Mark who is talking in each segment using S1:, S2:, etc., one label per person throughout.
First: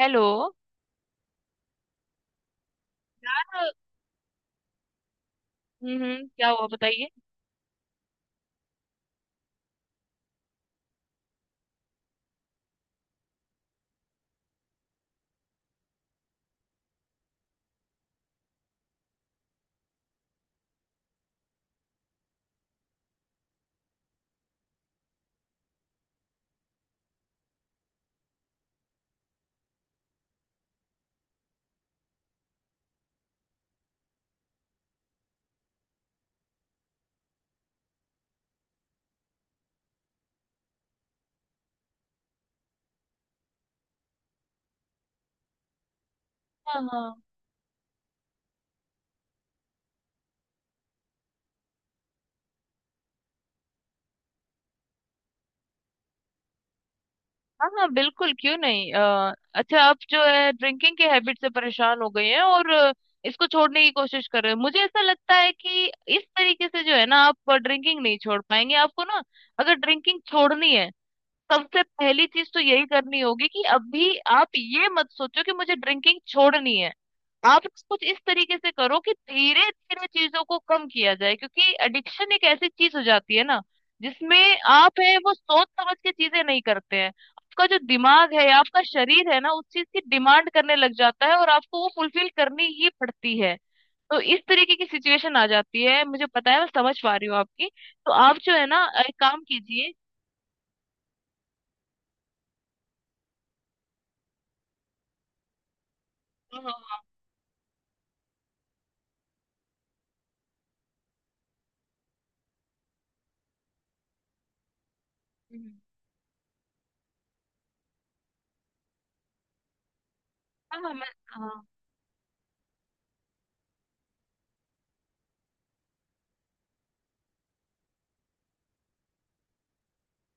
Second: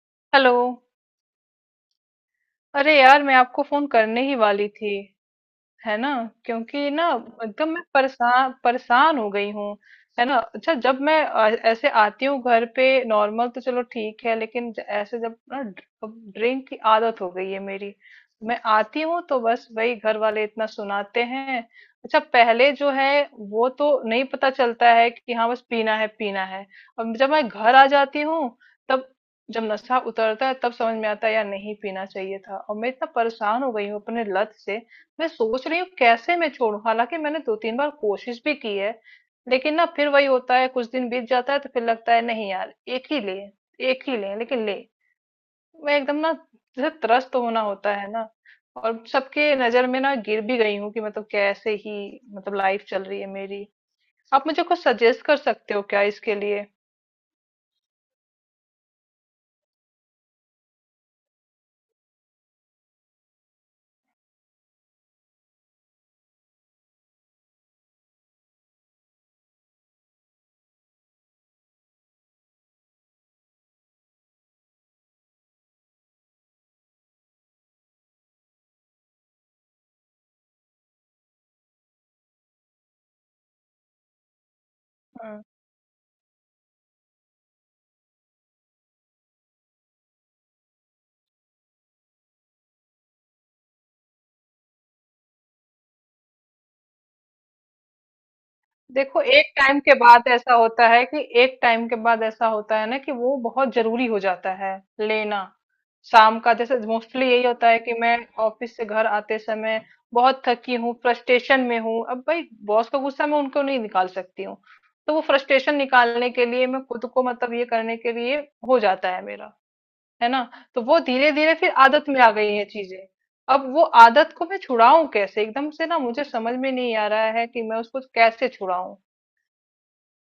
S1: Hello.
S2: Hello. अरे यार, मैं आपको फोन करने ही वाली थी, है ना।
S1: हम्म, क्या हुआ
S2: क्योंकि ना,
S1: बताइए।
S2: एकदम मैं परेशान परेशान हो गई हूँ, है ना। अच्छा, जब मैं ऐसे आती हूँ घर पे नॉर्मल तो चलो ठीक है, लेकिन ऐसे जब ना, ड्रिंक की आदत हो गई है मेरी। मैं आती हूँ तो बस वही घर वाले इतना सुनाते हैं। अच्छा, पहले जो है वो तो नहीं पता चलता है कि हाँ बस पीना है पीना है। अब जब मैं घर आ जाती हूँ, तब, जब नशा उतरता है, तब समझ में आता है यार नहीं पीना चाहिए था, और मैं इतना परेशान हो गई हूँ अपने लत से। मैं सोच रही हूँ कैसे मैं छोड़ूं। हालांकि मैंने दो तीन बार कोशिश भी की है, लेकिन ना फिर वही होता है, कुछ दिन बीत जाता है तो फिर लगता है नहीं यार एक ही ले, एक ही ले, लेकिन ले। मैं एकदम ना
S1: हाँ
S2: जैसे
S1: हाँ।
S2: त्रस्त होना होता है ना, और सबके नजर में ना गिर भी गई हूँ, कि मतलब कैसे ही, मतलब लाइफ चल रही है मेरी। आप मुझे कुछ सजेस्ट कर सकते हो क्या इसके लिए?
S1: हाँ हाँ, बिल्कुल क्यों नहीं। अच्छा आप जो है ड्रिंकिंग की हैबिट से परेशान हो गए हैं, और इसको छोड़ने की कोशिश कर रहे हैं। मुझे ऐसा लगता है कि इस तरीके से जो है ना आप ड्रिंकिंग नहीं छोड़ पाएंगे। आपको ना, अगर ड्रिंकिंग छोड़नी है, सबसे पहली चीज तो यही करनी होगी कि अभी आप ये मत सोचो कि मुझे ड्रिंकिंग छोड़नी है। आप कुछ इस तरीके से करो कि धीरे धीरे चीजों को कम किया जाए, क्योंकि एडिक्शन एक ऐसी चीज हो जाती है ना जिसमें आप है वो
S2: हाँ।
S1: सोच समझ के चीजें नहीं करते हैं। आपका जो दिमाग है, आपका शरीर है ना, उस चीज की डिमांड करने लग जाता है और आपको वो फुलफिल करनी ही पड़ती है। तो इस तरीके की सिचुएशन आ जाती है। मुझे पता है, मैं समझ पा रही हूँ आपकी। तो आप जो है ना एक
S2: देखो,
S1: काम
S2: एक टाइम
S1: कीजिए।
S2: के बाद ऐसा होता है कि एक टाइम के बाद ऐसा होता है ना कि वो बहुत जरूरी हो जाता है लेना। शाम का
S1: हाँ
S2: जैसे
S1: हाँ
S2: मोस्टली यही होता है कि मैं ऑफिस से घर आते समय बहुत थकी हूँ, फ्रस्ट्रेशन में हूँ। अब भाई बॉस का गुस्सा मैं उनको नहीं निकाल सकती हूँ, तो वो फ्रस्ट्रेशन
S1: हाँ।
S2: निकालने के लिए मैं खुद को, मतलब, ये करने के लिए हो जाता है मेरा, है ना।
S1: हाँ,
S2: तो
S1: हाँ,
S2: वो धीरे धीरे
S1: हाँ।
S2: फिर आदत में आ गई है चीजें। अब वो आदत को मैं छुड़ाऊं कैसे एकदम से, ना मुझे समझ में नहीं आ रहा है कि मैं उसको कैसे छुड़ाऊं।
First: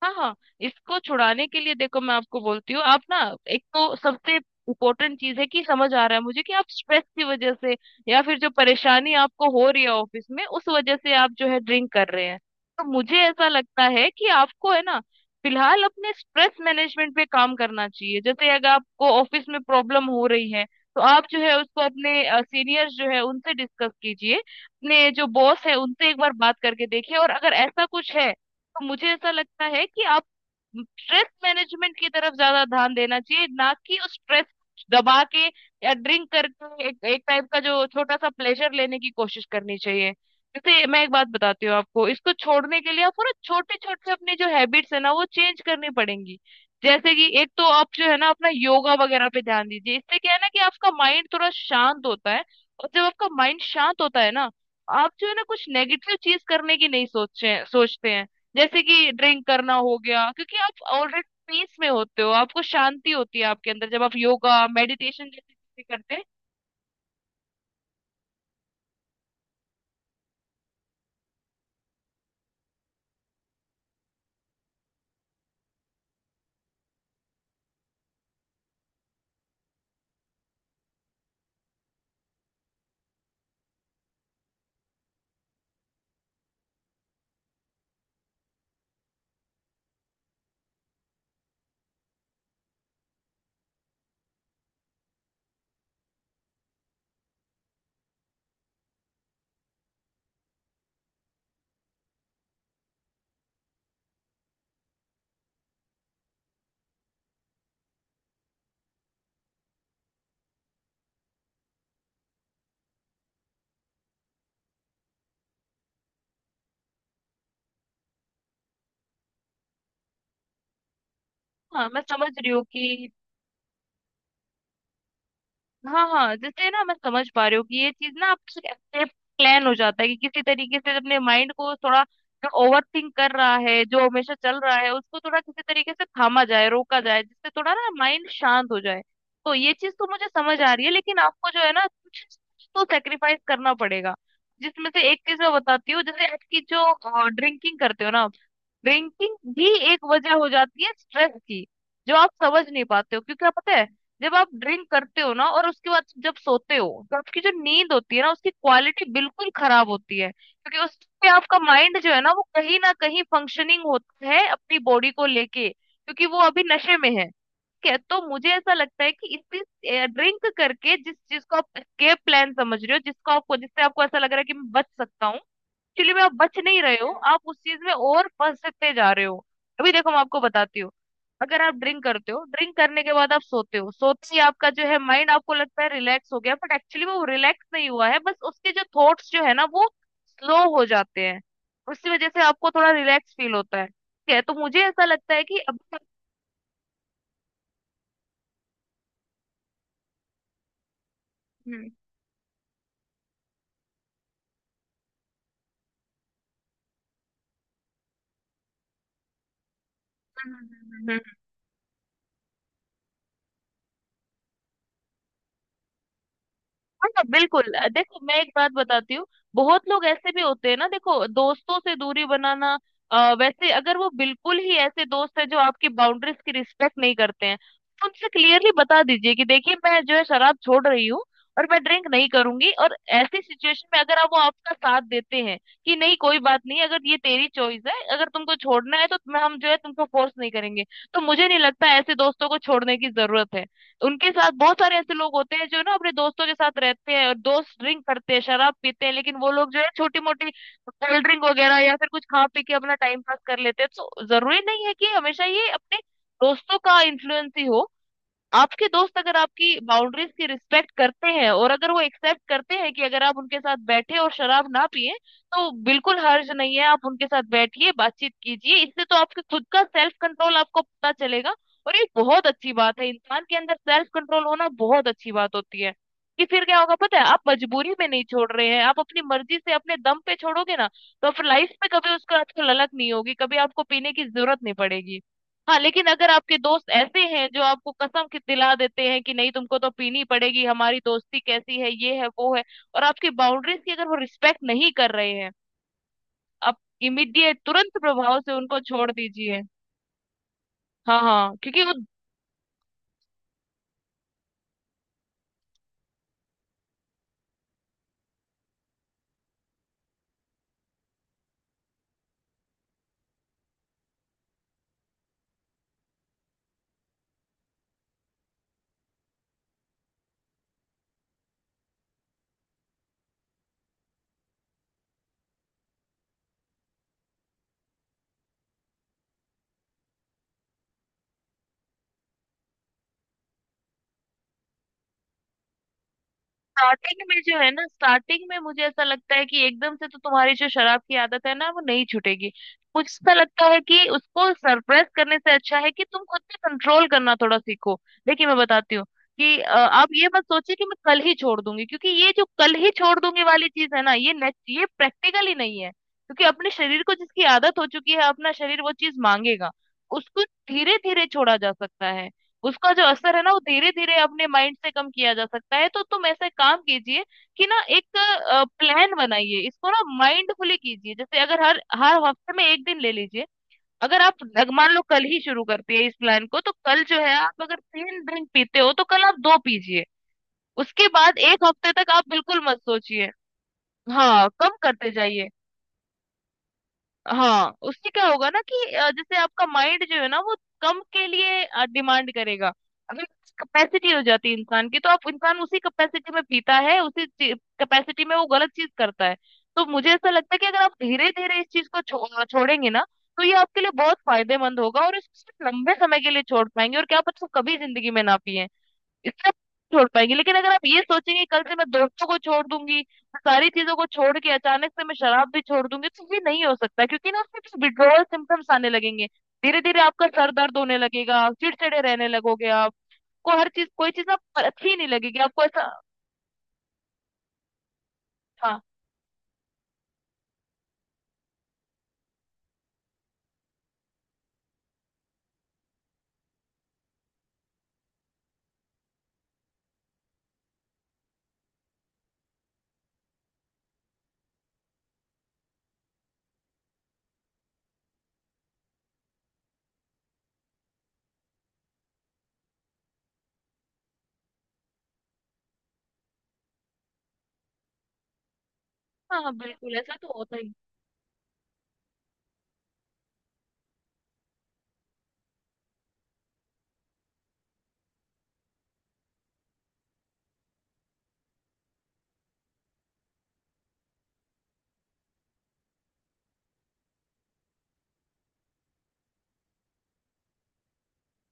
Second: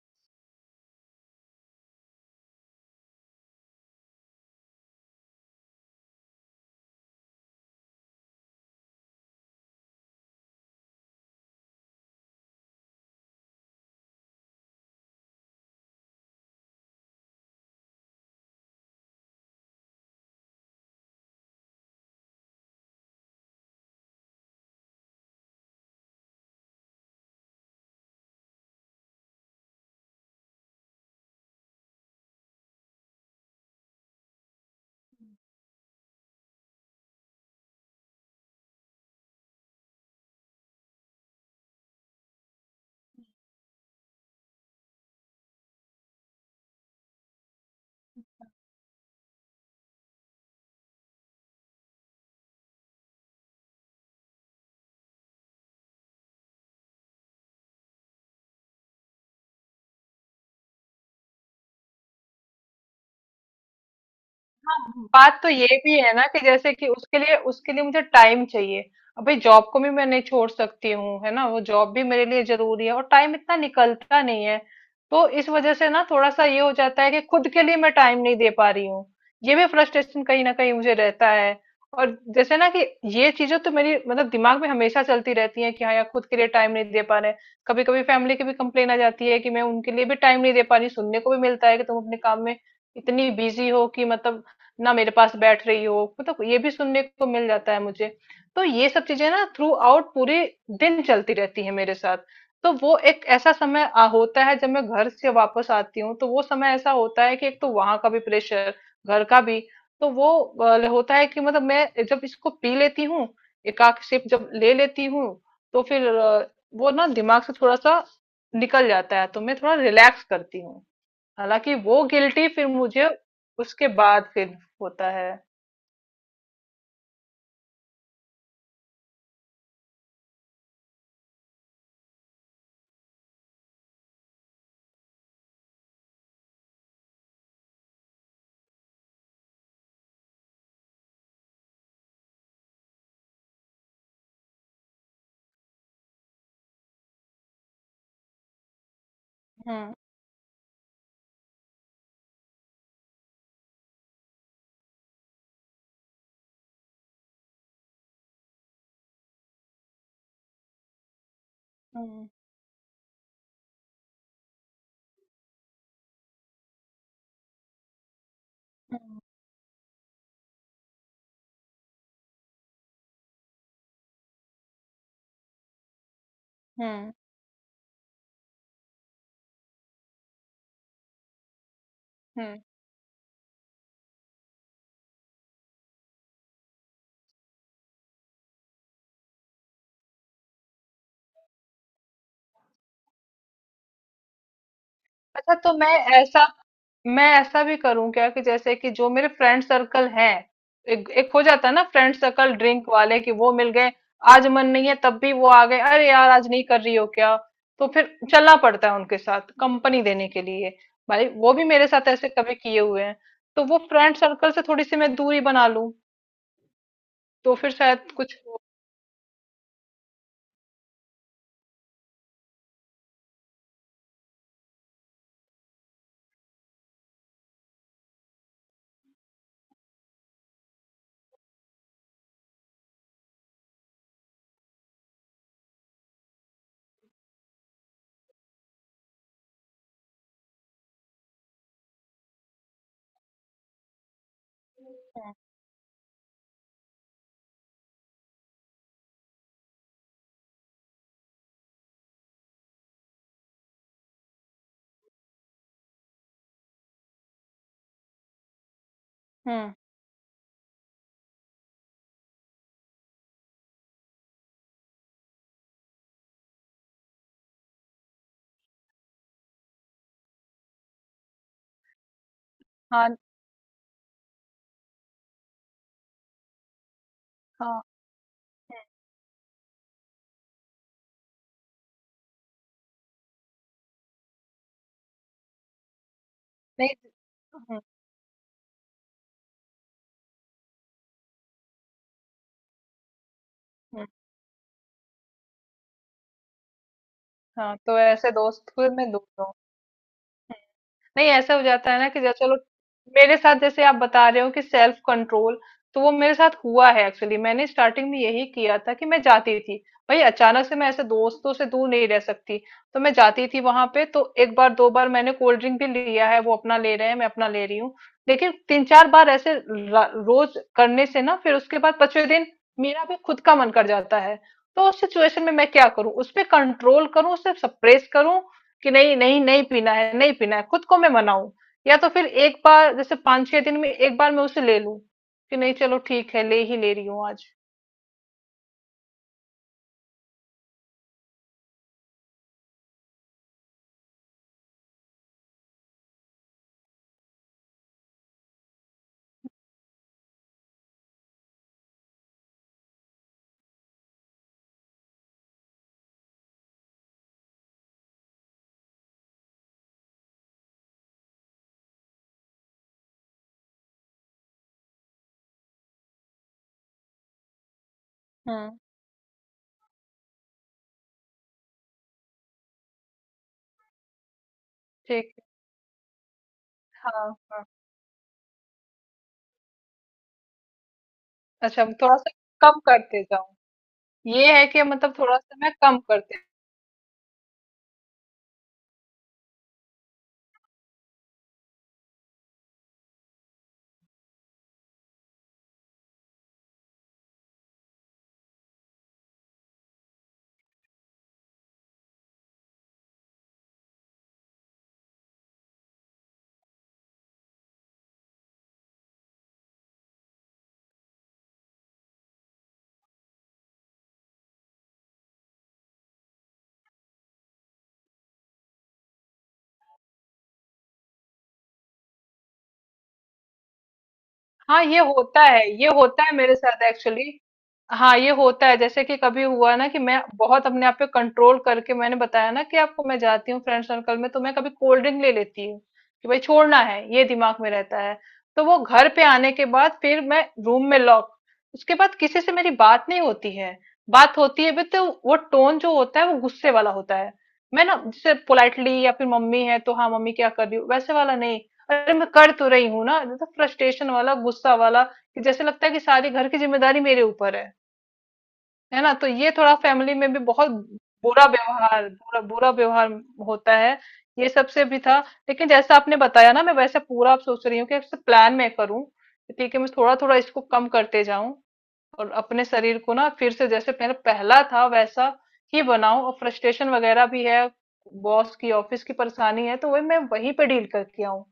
S1: हाँ हाँ, इसको छुड़ाने के लिए देखो मैं आपको बोलती हूँ। आप ना, एक तो सबसे इम्पोर्टेंट चीज है कि समझ आ रहा है मुझे कि आप स्ट्रेस की वजह से या फिर जो परेशानी आपको हो रही है ऑफिस में, उस वजह से आप जो है ड्रिंक कर रहे हैं। तो मुझे ऐसा लगता है कि आपको है ना फिलहाल अपने स्ट्रेस मैनेजमेंट पे काम करना चाहिए। जैसे अगर आपको ऑफिस में प्रॉब्लम हो रही है तो आप जो है उसको अपने सीनियर्स जो है उनसे डिस्कस कीजिए, अपने जो बॉस है उनसे एक बार बात करके देखिए, और अगर ऐसा कुछ है तो मुझे ऐसा लगता है कि आप स्ट्रेस मैनेजमेंट की तरफ ज्यादा ध्यान देना चाहिए, ना कि उस स्ट्रेस दबा के या ड्रिंक करके एक एक टाइप का जो छोटा सा प्लेजर लेने की कोशिश करनी चाहिए। जैसे मैं एक बात बताती हूँ आपको, इसको छोड़ने के लिए आपको ना छोटे छोटे अपनी जो हैबिट्स है ना वो चेंज करनी पड़ेंगी। जैसे कि एक तो आप जो है ना अपना योगा वगैरह पे ध्यान दीजिए। इससे क्या है ना कि आपका माइंड थोड़ा शांत होता है, और जब आपका माइंड शांत होता है ना, आप जो है ना कुछ नेगेटिव चीज करने की नहीं सोचते सोचते हैं। जैसे कि ड्रिंक करना हो गया, क्योंकि आप ऑलरेडी पीस में होते हो, आपको शांति होती है आपके अंदर जब आप योगा
S2: हाँ,
S1: मेडिटेशन
S2: बात तो
S1: जैसी
S2: ये
S1: चीजें
S2: भी है
S1: करते हैं।
S2: ना कि जैसे कि उसके लिए मुझे टाइम चाहिए। अभी जॉब को भी मैं नहीं छोड़ सकती हूँ, है ना, वो जॉब भी मेरे लिए जरूरी है, और टाइम इतना निकलता नहीं है। तो इस वजह से ना थोड़ा सा ये हो जाता है कि खुद के लिए मैं टाइम नहीं दे पा रही हूँ, ये भी फ्रस्ट्रेशन कहीं ना कहीं मुझे रहता है। और जैसे ना कि ये चीजें तो मेरी, मतलब, दिमाग में हमेशा चलती रहती है कि हाँ यार खुद के लिए टाइम नहीं दे पा रहे। कभी कभी फैमिली की भी कंप्लेन आ जाती है कि मैं उनके लिए भी टाइम नहीं दे पा रही, सुनने को भी मिलता है कि तुम अपने काम में इतनी बिजी हो कि मतलब ना मेरे पास बैठ रही हो, मतलब ये भी सुनने को मिल जाता है मुझे। तो ये सब चीजें ना थ्रू आउट पूरे दिन चलती रहती है मेरे साथ। तो वो एक ऐसा समय होता है जब मैं घर से वापस आती हूँ, तो वो समय ऐसा होता है कि एक तो वहां का भी प्रेशर, घर का भी। तो वो होता है कि मतलब मैं जब इसको पी लेती हूँ, एकाक सिप जब ले लेती हूँ, तो फिर वो ना दिमाग से थोड़ा सा निकल जाता है तो मैं थोड़ा रिलैक्स करती हूँ। हालांकि
S1: हाँ
S2: वो
S1: मैं समझ
S2: गिल्टी
S1: रही हूँ
S2: फिर मुझे
S1: कि
S2: उसके बाद फिर होता है।
S1: हाँ हाँ, जैसे ना मैं समझ पा रही हूँ कि ये चीज ना आपसे कैसे प्लान हो जाता है, कि किसी तरीके से अपने माइंड को थोड़ा, जो ओवर थिंक कर रहा है जो हमेशा चल रहा है उसको थोड़ा किसी तरीके से थामा जाए, रोका जाए, जिससे थोड़ा ना माइंड शांत हो जाए। तो ये चीज तो मुझे समझ आ रही है, लेकिन आपको जो है ना कुछ कुछ तो सेक्रीफाइस करना पड़ेगा। जिसमें से एक चीज मैं बताती हूँ, जैसे आपकी जो ड्रिंकिंग करते हो ना, बैंकिंग भी
S2: हम्म।
S1: एक वजह हो जाती है स्ट्रेस की, जो आप समझ नहीं पाते हो। क्योंकि क्या पता है, जब आप ड्रिंक करते हो ना और उसके बाद जब सोते हो, तो आपकी जो नींद होती है ना उसकी क्वालिटी बिल्कुल खराब होती है, क्योंकि उस पे आपका माइंड जो है
S2: हम्म।
S1: ना वो कहीं ना कहीं फंक्शनिंग होता है अपनी बॉडी को लेके, क्योंकि वो अभी नशे में है। ठीक है। तो मुझे ऐसा लगता है
S2: हम्म।
S1: कि इसी ड्रिंक करके जिस चीज को आप एस्केप प्लान समझ रहे हो, जिसको आपको, जिससे आपको ऐसा लग रहा है कि मैं बच सकता हूँ, एक्चुअली में आप बच नहीं रहे हो,
S2: हम्म।
S1: आप उस चीज में और फंसते जा रहे हो। अभी देखो मैं आपको बताती हूँ। अगर आप ड्रिंक करते हो,
S2: हम्म।
S1: ड्रिंक करने के बाद आप सोते हो, सोते ही आपका जो है माइंड आपको लगता है रिलैक्स हो गया, बट एक्चुअली में वो रिलैक्स नहीं हुआ है, बस उसके जो थॉट्स जो है ना वो स्लो हो जाते हैं। उसकी वजह से आपको थोड़ा रिलैक्स फील होता है। ठीक है। तो मुझे ऐसा लगता है
S2: अच्छा,
S1: कि
S2: तो
S1: अब
S2: मैं, ऐसा ऐसा भी करूं क्या कि जैसे कि जो मेरे फ्रेंड सर्कल हैं, एक हो जाता है
S1: हम्म
S2: ना,
S1: हम्म,
S2: फ्रेंड सर्कल ड्रिंक वाले, कि वो मिल गए, आज मन नहीं है तब भी वो आ गए, अरे यार आज नहीं कर रही हो क्या, तो फिर चलना पड़ता है उनके साथ कंपनी देने के
S1: हम्म,
S2: लिए।
S1: हम्म, हम्म।
S2: भाई वो भी मेरे साथ ऐसे कभी किए हुए हैं। तो वो फ्रेंड सर्कल से थोड़ी सी मैं दूरी बना लूं
S1: हाँ हाँ,
S2: तो
S1: बिल्कुल।
S2: फिर शायद
S1: देखो मैं
S2: कुछ
S1: एक
S2: हो।
S1: बात बताती हूँ। बहुत लोग ऐसे भी होते हैं ना, देखो दोस्तों से दूरी बनाना, वैसे अगर वो बिल्कुल ही ऐसे दोस्त है जो आपकी बाउंड्रीज की रिस्पेक्ट नहीं करते हैं, तो उनसे क्लियरली बता दीजिए कि देखिए मैं जो है शराब छोड़ रही हूँ और मैं ड्रिंक नहीं करूंगी। और ऐसी सिचुएशन में अगर आप वो आपका साथ देते हैं कि नहीं कोई बात नहीं, अगर ये तेरी चॉइस है, अगर तुमको छोड़ना है तो मैं हम जो है तुमको फोर्स नहीं करेंगे, तो मुझे नहीं लगता ऐसे दोस्तों को छोड़ने की जरूरत है। उनके साथ, बहुत सारे ऐसे लोग होते हैं जो ना अपने दोस्तों के साथ रहते हैं और दोस्त ड्रिंक करते हैं, शराब पीते हैं, लेकिन वो लोग जो है छोटी मोटी कोल्ड ड्रिंक वगैरह या फिर कुछ खा पी के अपना टाइम पास कर लेते हैं। तो जरूरी नहीं है कि हमेशा ये अपने दोस्तों का इन्फ्लुएंस ही हो। आपके दोस्त अगर
S2: हम्म।
S1: आपकी बाउंड्रीज की रिस्पेक्ट करते हैं और अगर वो एक्सेप्ट करते हैं कि अगर आप उनके साथ बैठे और शराब ना पिए, तो बिल्कुल हर्ज नहीं है। आप उनके साथ बैठिए, बातचीत कीजिए। इससे तो आपके खुद का सेल्फ कंट्रोल आपको पता चलेगा, और ये बहुत अच्छी बात है,
S2: हाँ
S1: इंसान के अंदर सेल्फ कंट्रोल होना बहुत अच्छी बात होती है। कि फिर क्या होगा पता है, आप
S2: हाँ।
S1: मजबूरी में नहीं छोड़ रहे
S2: हम्म,
S1: हैं, आप अपनी मर्जी से अपने दम पे छोड़ोगे ना, तो आप लाइफ में कभी उसका आपको ललक नहीं होगी, कभी आपको पीने की जरूरत नहीं पड़ेगी। हाँ, लेकिन अगर आपके दोस्त
S2: नहीं।
S1: ऐसे हैं जो
S2: हम्म।
S1: आपको कसम कि दिला देते हैं कि नहीं तुमको तो पीनी पड़ेगी, हमारी दोस्ती कैसी है, ये है वो है, और आपकी बाउंड्रीज की
S2: हम्म।
S1: अगर वो रिस्पेक्ट नहीं कर रहे हैं, आप इमीडिएट
S2: हाँ,
S1: तुरंत
S2: तो ऐसे
S1: प्रभाव से
S2: दोस्त
S1: उनको
S2: फिर मैं
S1: छोड़
S2: दूर हूँ।
S1: दीजिए। हाँ
S2: नहीं, ऐसा
S1: हाँ,
S2: हो
S1: क्योंकि
S2: जाता
S1: वो
S2: है ना कि जैसे चलो, मेरे साथ जैसे आप बता रहे हो कि सेल्फ कंट्रोल, तो वो मेरे साथ हुआ है एक्चुअली। मैंने स्टार्टिंग में यही किया था कि मैं जाती थी। भाई अचानक से मैं ऐसे दोस्तों से दूर नहीं रह सकती। तो मैं जाती थी वहां पे, तो एक बार दो बार मैंने कोल्ड ड्रिंक भी लिया है, वो अपना ले रहे हैं, मैं अपना ले रही हूँ। लेकिन तीन चार बार ऐसे रोज करने से ना, फिर उसके बाद पांचवें दिन मेरा भी खुद का मन कर जाता है। तो उस सिचुएशन में मैं क्या करूं? उस पे कंट्रोल करूं, उसे सप्रेस करूं कि नहीं नहीं नहीं पीना है नहीं पीना है खुद को मैं मनाऊं, या तो फिर एक बार जैसे पांच छह दिन में एक बार मैं उसे ले लूं कि नहीं चलो ठीक है ले ही ले रही
S1: स्टार्टिंग
S2: हूँ
S1: में
S2: आज।
S1: जो है ना, स्टार्टिंग में मुझे ऐसा लगता है कि एकदम से तो तुम्हारी जो शराब की आदत है ना वो नहीं छूटेगी। मुझे ऐसा लगता है कि उसको सरप्राइज करने से अच्छा है कि तुम खुद पे कंट्रोल करना थोड़ा सीखो। देखिए मैं बताती हूँ कि आप ये मत सोचिए कि मैं कल ही छोड़ दूंगी, क्योंकि ये जो कल ही छोड़ दूंगी वाली चीज है ना, ये ये प्रैक्टिकल ही नहीं है, क्योंकि अपने शरीर को जिसकी आदत हो चुकी है अपना शरीर वो चीज मांगेगा। उसको धीरे धीरे छोड़ा जा सकता है, उसका जो असर है ना वो धीरे धीरे अपने माइंड से कम किया जा सकता है। तो तुम ऐसा काम कीजिए कि ना एक
S2: हम्म।
S1: प्लान बनाइए, इसको ना माइंडफुली कीजिए। जैसे अगर हर हर हफ्ते में एक दिन ले लीजिए, अगर आप मान लो कल
S2: ठीक
S1: ही
S2: है।
S1: शुरू करती है इस प्लान को, तो कल जो
S2: हाँ
S1: है आप
S2: हाँ।
S1: अगर तीन ड्रिंक पीते हो तो कल आप दो पीजिए। उसके बाद एक
S2: अच्छा,
S1: हफ्ते तक
S2: थोड़ा
S1: आप
S2: सा
S1: बिल्कुल मत
S2: कम करते
S1: सोचिए।
S2: जाऊं,
S1: हाँ,
S2: ये है
S1: कम
S2: कि
S1: करते
S2: मतलब थोड़ा
S1: जाइए।
S2: सा मैं कम करते।
S1: हाँ उससे क्या होगा ना कि जैसे आपका माइंड जो है ना वो कम के लिए डिमांड करेगा। अगर कैपेसिटी हो जाती है इंसान की, तो आप इंसान उसी कैपेसिटी में पीता है, उसी कैपेसिटी में वो गलत चीज करता है। तो मुझे ऐसा लगता है कि अगर आप धीरे धीरे इस चीज को छोड़ेंगे ना, तो ये आपके लिए बहुत फायदेमंद होगा, और इसको सिर्फ लंबे समय के लिए छोड़ पाएंगे, और क्या पता कभी जिंदगी में ना पिए। इतना नहीं छोड़ पाएंगे, लेकिन अगर आप ये सोचेंगे कल से मैं दोस्तों को छोड़ दूंगी, मैं सारी चीजों को छोड़ के अचानक से मैं शराब भी छोड़ दूंगी, तो ये नहीं हो सकता, क्योंकि ना उसमें कुछ विड्रोवल सिम्टम्स आने लगेंगे। धीरे धीरे आपका सर दर्द होने लगेगा, चिड़चिड़े रहने लगोगे, आप को हर चीज कोई चीज आप
S2: हाँ,
S1: अच्छी
S2: ये
S1: नहीं लगेगी,
S2: होता
S1: आपको
S2: है, ये
S1: ऐसा।
S2: होता है मेरे साथ एक्चुअली। हाँ, ये होता है।
S1: हाँ
S2: जैसे कि कभी हुआ ना कि मैं बहुत अपने आप पे कंट्रोल करके, मैंने बताया ना कि आपको, मैं जाती हूँ फ्रेंड सर्कल में तो मैं कभी कोल्ड ड्रिंक ले लेती हूँ, कि भाई छोड़ना है ये दिमाग में रहता है। तो वो घर पे आने के बाद फिर मैं रूम में लॉक। उसके बाद किसी से मेरी बात नहीं होती है, बात होती है भी तो वो टोन जो होता है वो गुस्से वाला होता है। मैं ना जैसे पोलाइटली या फिर मम्मी है तो हाँ मम्मी क्या कर रही हूँ वैसे वाला नहीं, अरे मैं कर तो रही हूँ ना, तो फ्रस्ट्रेशन वाला गुस्सा वाला, कि जैसे लगता है कि सारी घर की जिम्मेदारी मेरे ऊपर है ना। तो
S1: हाँ,
S2: ये
S1: हाँ
S2: थोड़ा
S1: बिल्कुल
S2: फैमिली
S1: ऐसा
S2: में
S1: तो
S2: भी
S1: होता
S2: बहुत
S1: ही।
S2: बुरा व्यवहार, बुरा बुरा व्यवहार होता है। ये सबसे भी था। लेकिन जैसा आपने बताया ना, मैं वैसे पूरा अब सोच रही हूँ कि प्लान मैं करूँ। ठीक है, मैं थोड़ा थोड़ा इसको कम करते जाऊं, और अपने शरीर को ना फिर से जैसे पहले पहला था वैसा ही बनाऊं। और फ्रस्ट्रेशन वगैरह भी है, बॉस की ऑफिस की परेशानी है, तो वही मैं वहीं पे डील करके आऊं,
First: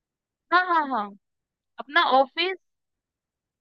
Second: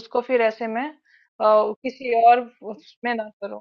S2: उसको फिर
S1: हाँ
S2: ऐसे
S1: हाँ
S2: मैं
S1: हाँ, अपना
S2: किसी और
S1: ऑफिस।
S2: उसमें ना करूं।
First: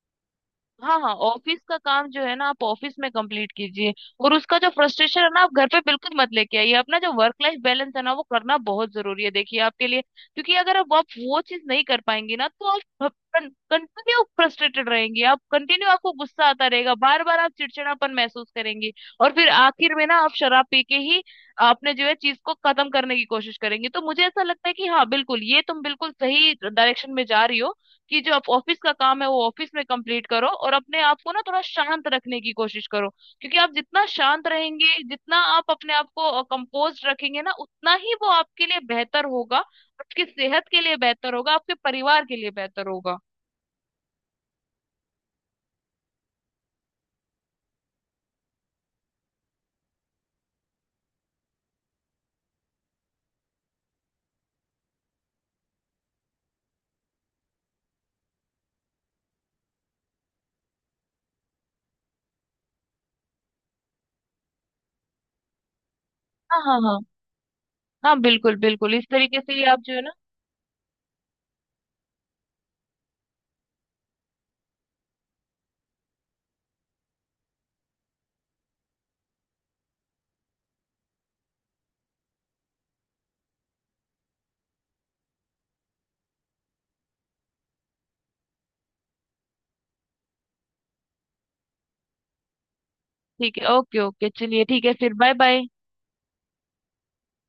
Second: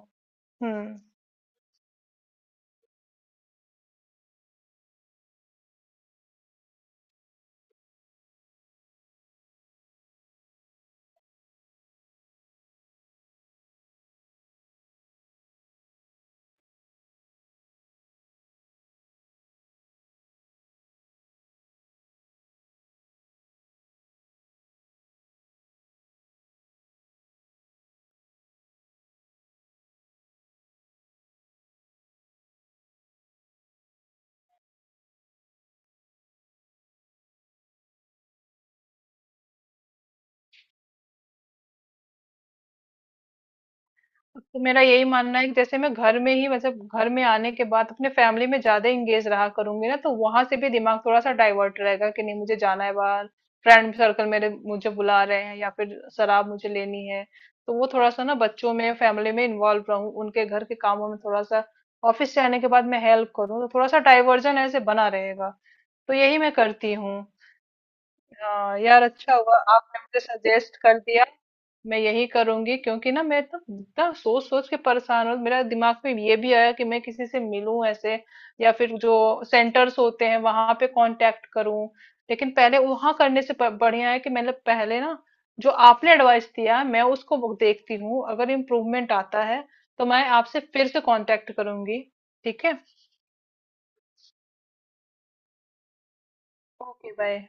S2: हम्म।
S1: हाँ हाँ, ऑफिस का काम जो है ना आप ऑफिस में कंप्लीट कीजिए, और उसका जो फ्रस्ट्रेशन है ना आप घर पे बिल्कुल मत लेके आइए। अपना जो वर्क लाइफ बैलेंस है ना वो करना बहुत जरूरी है, देखिए आपके लिए, क्योंकि अगर अब आप वो चीज नहीं कर पाएंगी ना, तो आप कंटिन्यू फ्रस्ट्रेटेड रहेंगी, आप कंटिन्यू आपको गुस्सा आता रहेगा, बार बार आप चिड़चिड़ापन महसूस करेंगी, और फिर आखिर में ना आप शराब पी के ही आपने जो है चीज को खत्म करने की कोशिश करेंगी। तो मुझे ऐसा लगता है कि हाँ बिल्कुल, ये तुम बिल्कुल सही डायरेक्शन में जा रही हो। कि जो आप ऑफिस का काम है वो ऑफिस में कंप्लीट करो और अपने आप को ना थोड़ा शांत रखने की कोशिश करो, क्योंकि आप जितना शांत रहेंगे, जितना आप अपने आप को कंपोज रखेंगे ना, उतना ही वो आपके लिए बेहतर होगा, आपकी सेहत के लिए बेहतर होगा, आपके परिवार के लिए बेहतर होगा।
S2: तो मेरा यही मानना है कि जैसे मैं घर में ही, मतलब घर में आने के बाद अपने फैमिली में ज्यादा इंगेज रहा करूंगी ना, तो वहां से भी दिमाग थोड़ा सा डाइवर्ट रहेगा, कि नहीं मुझे जाना है बाहर, फ्रेंड सर्कल मेरे मुझे बुला रहे हैं या फिर शराब मुझे लेनी है। तो वो थोड़ा सा ना बच्चों में, फैमिली में इन्वॉल्व रहूं, उनके घर के कामों में थोड़ा सा ऑफिस से आने के बाद मैं हेल्प करूँ, तो थोड़ा सा डाइवर्जन ऐसे बना रहेगा। तो यही मैं
S1: हाँ हाँ
S2: करती
S1: हाँ।
S2: हूँ।
S1: हाँ बिल्कुल बिल्कुल,
S2: यार
S1: इस
S2: अच्छा
S1: तरीके से
S2: हुआ
S1: ही आप जो
S2: आपने
S1: है ना।
S2: मुझे सजेस्ट कर दिया। मैं यही करूंगी, क्योंकि ना मैं तो इतना सोच सोच के परेशान हूँ। मेरा दिमाग में ये भी आया कि मैं किसी से मिलूं ऐसे, या फिर जो सेंटर्स होते हैं वहां पे कांटेक्ट करूं। लेकिन पहले वहां करने से, बढ़िया है कि मैंने पहले ना जो आपने एडवाइस दिया मैं उसको वो देखती हूँ, अगर इम्प्रूवमेंट आता है तो मैं आपसे फिर से कांटेक्ट करूंगी, ठीक है।
S1: ठीक है, ओके ओके, चलिए ठीक है, फिर बाय बाय।
S2: Okay, bye.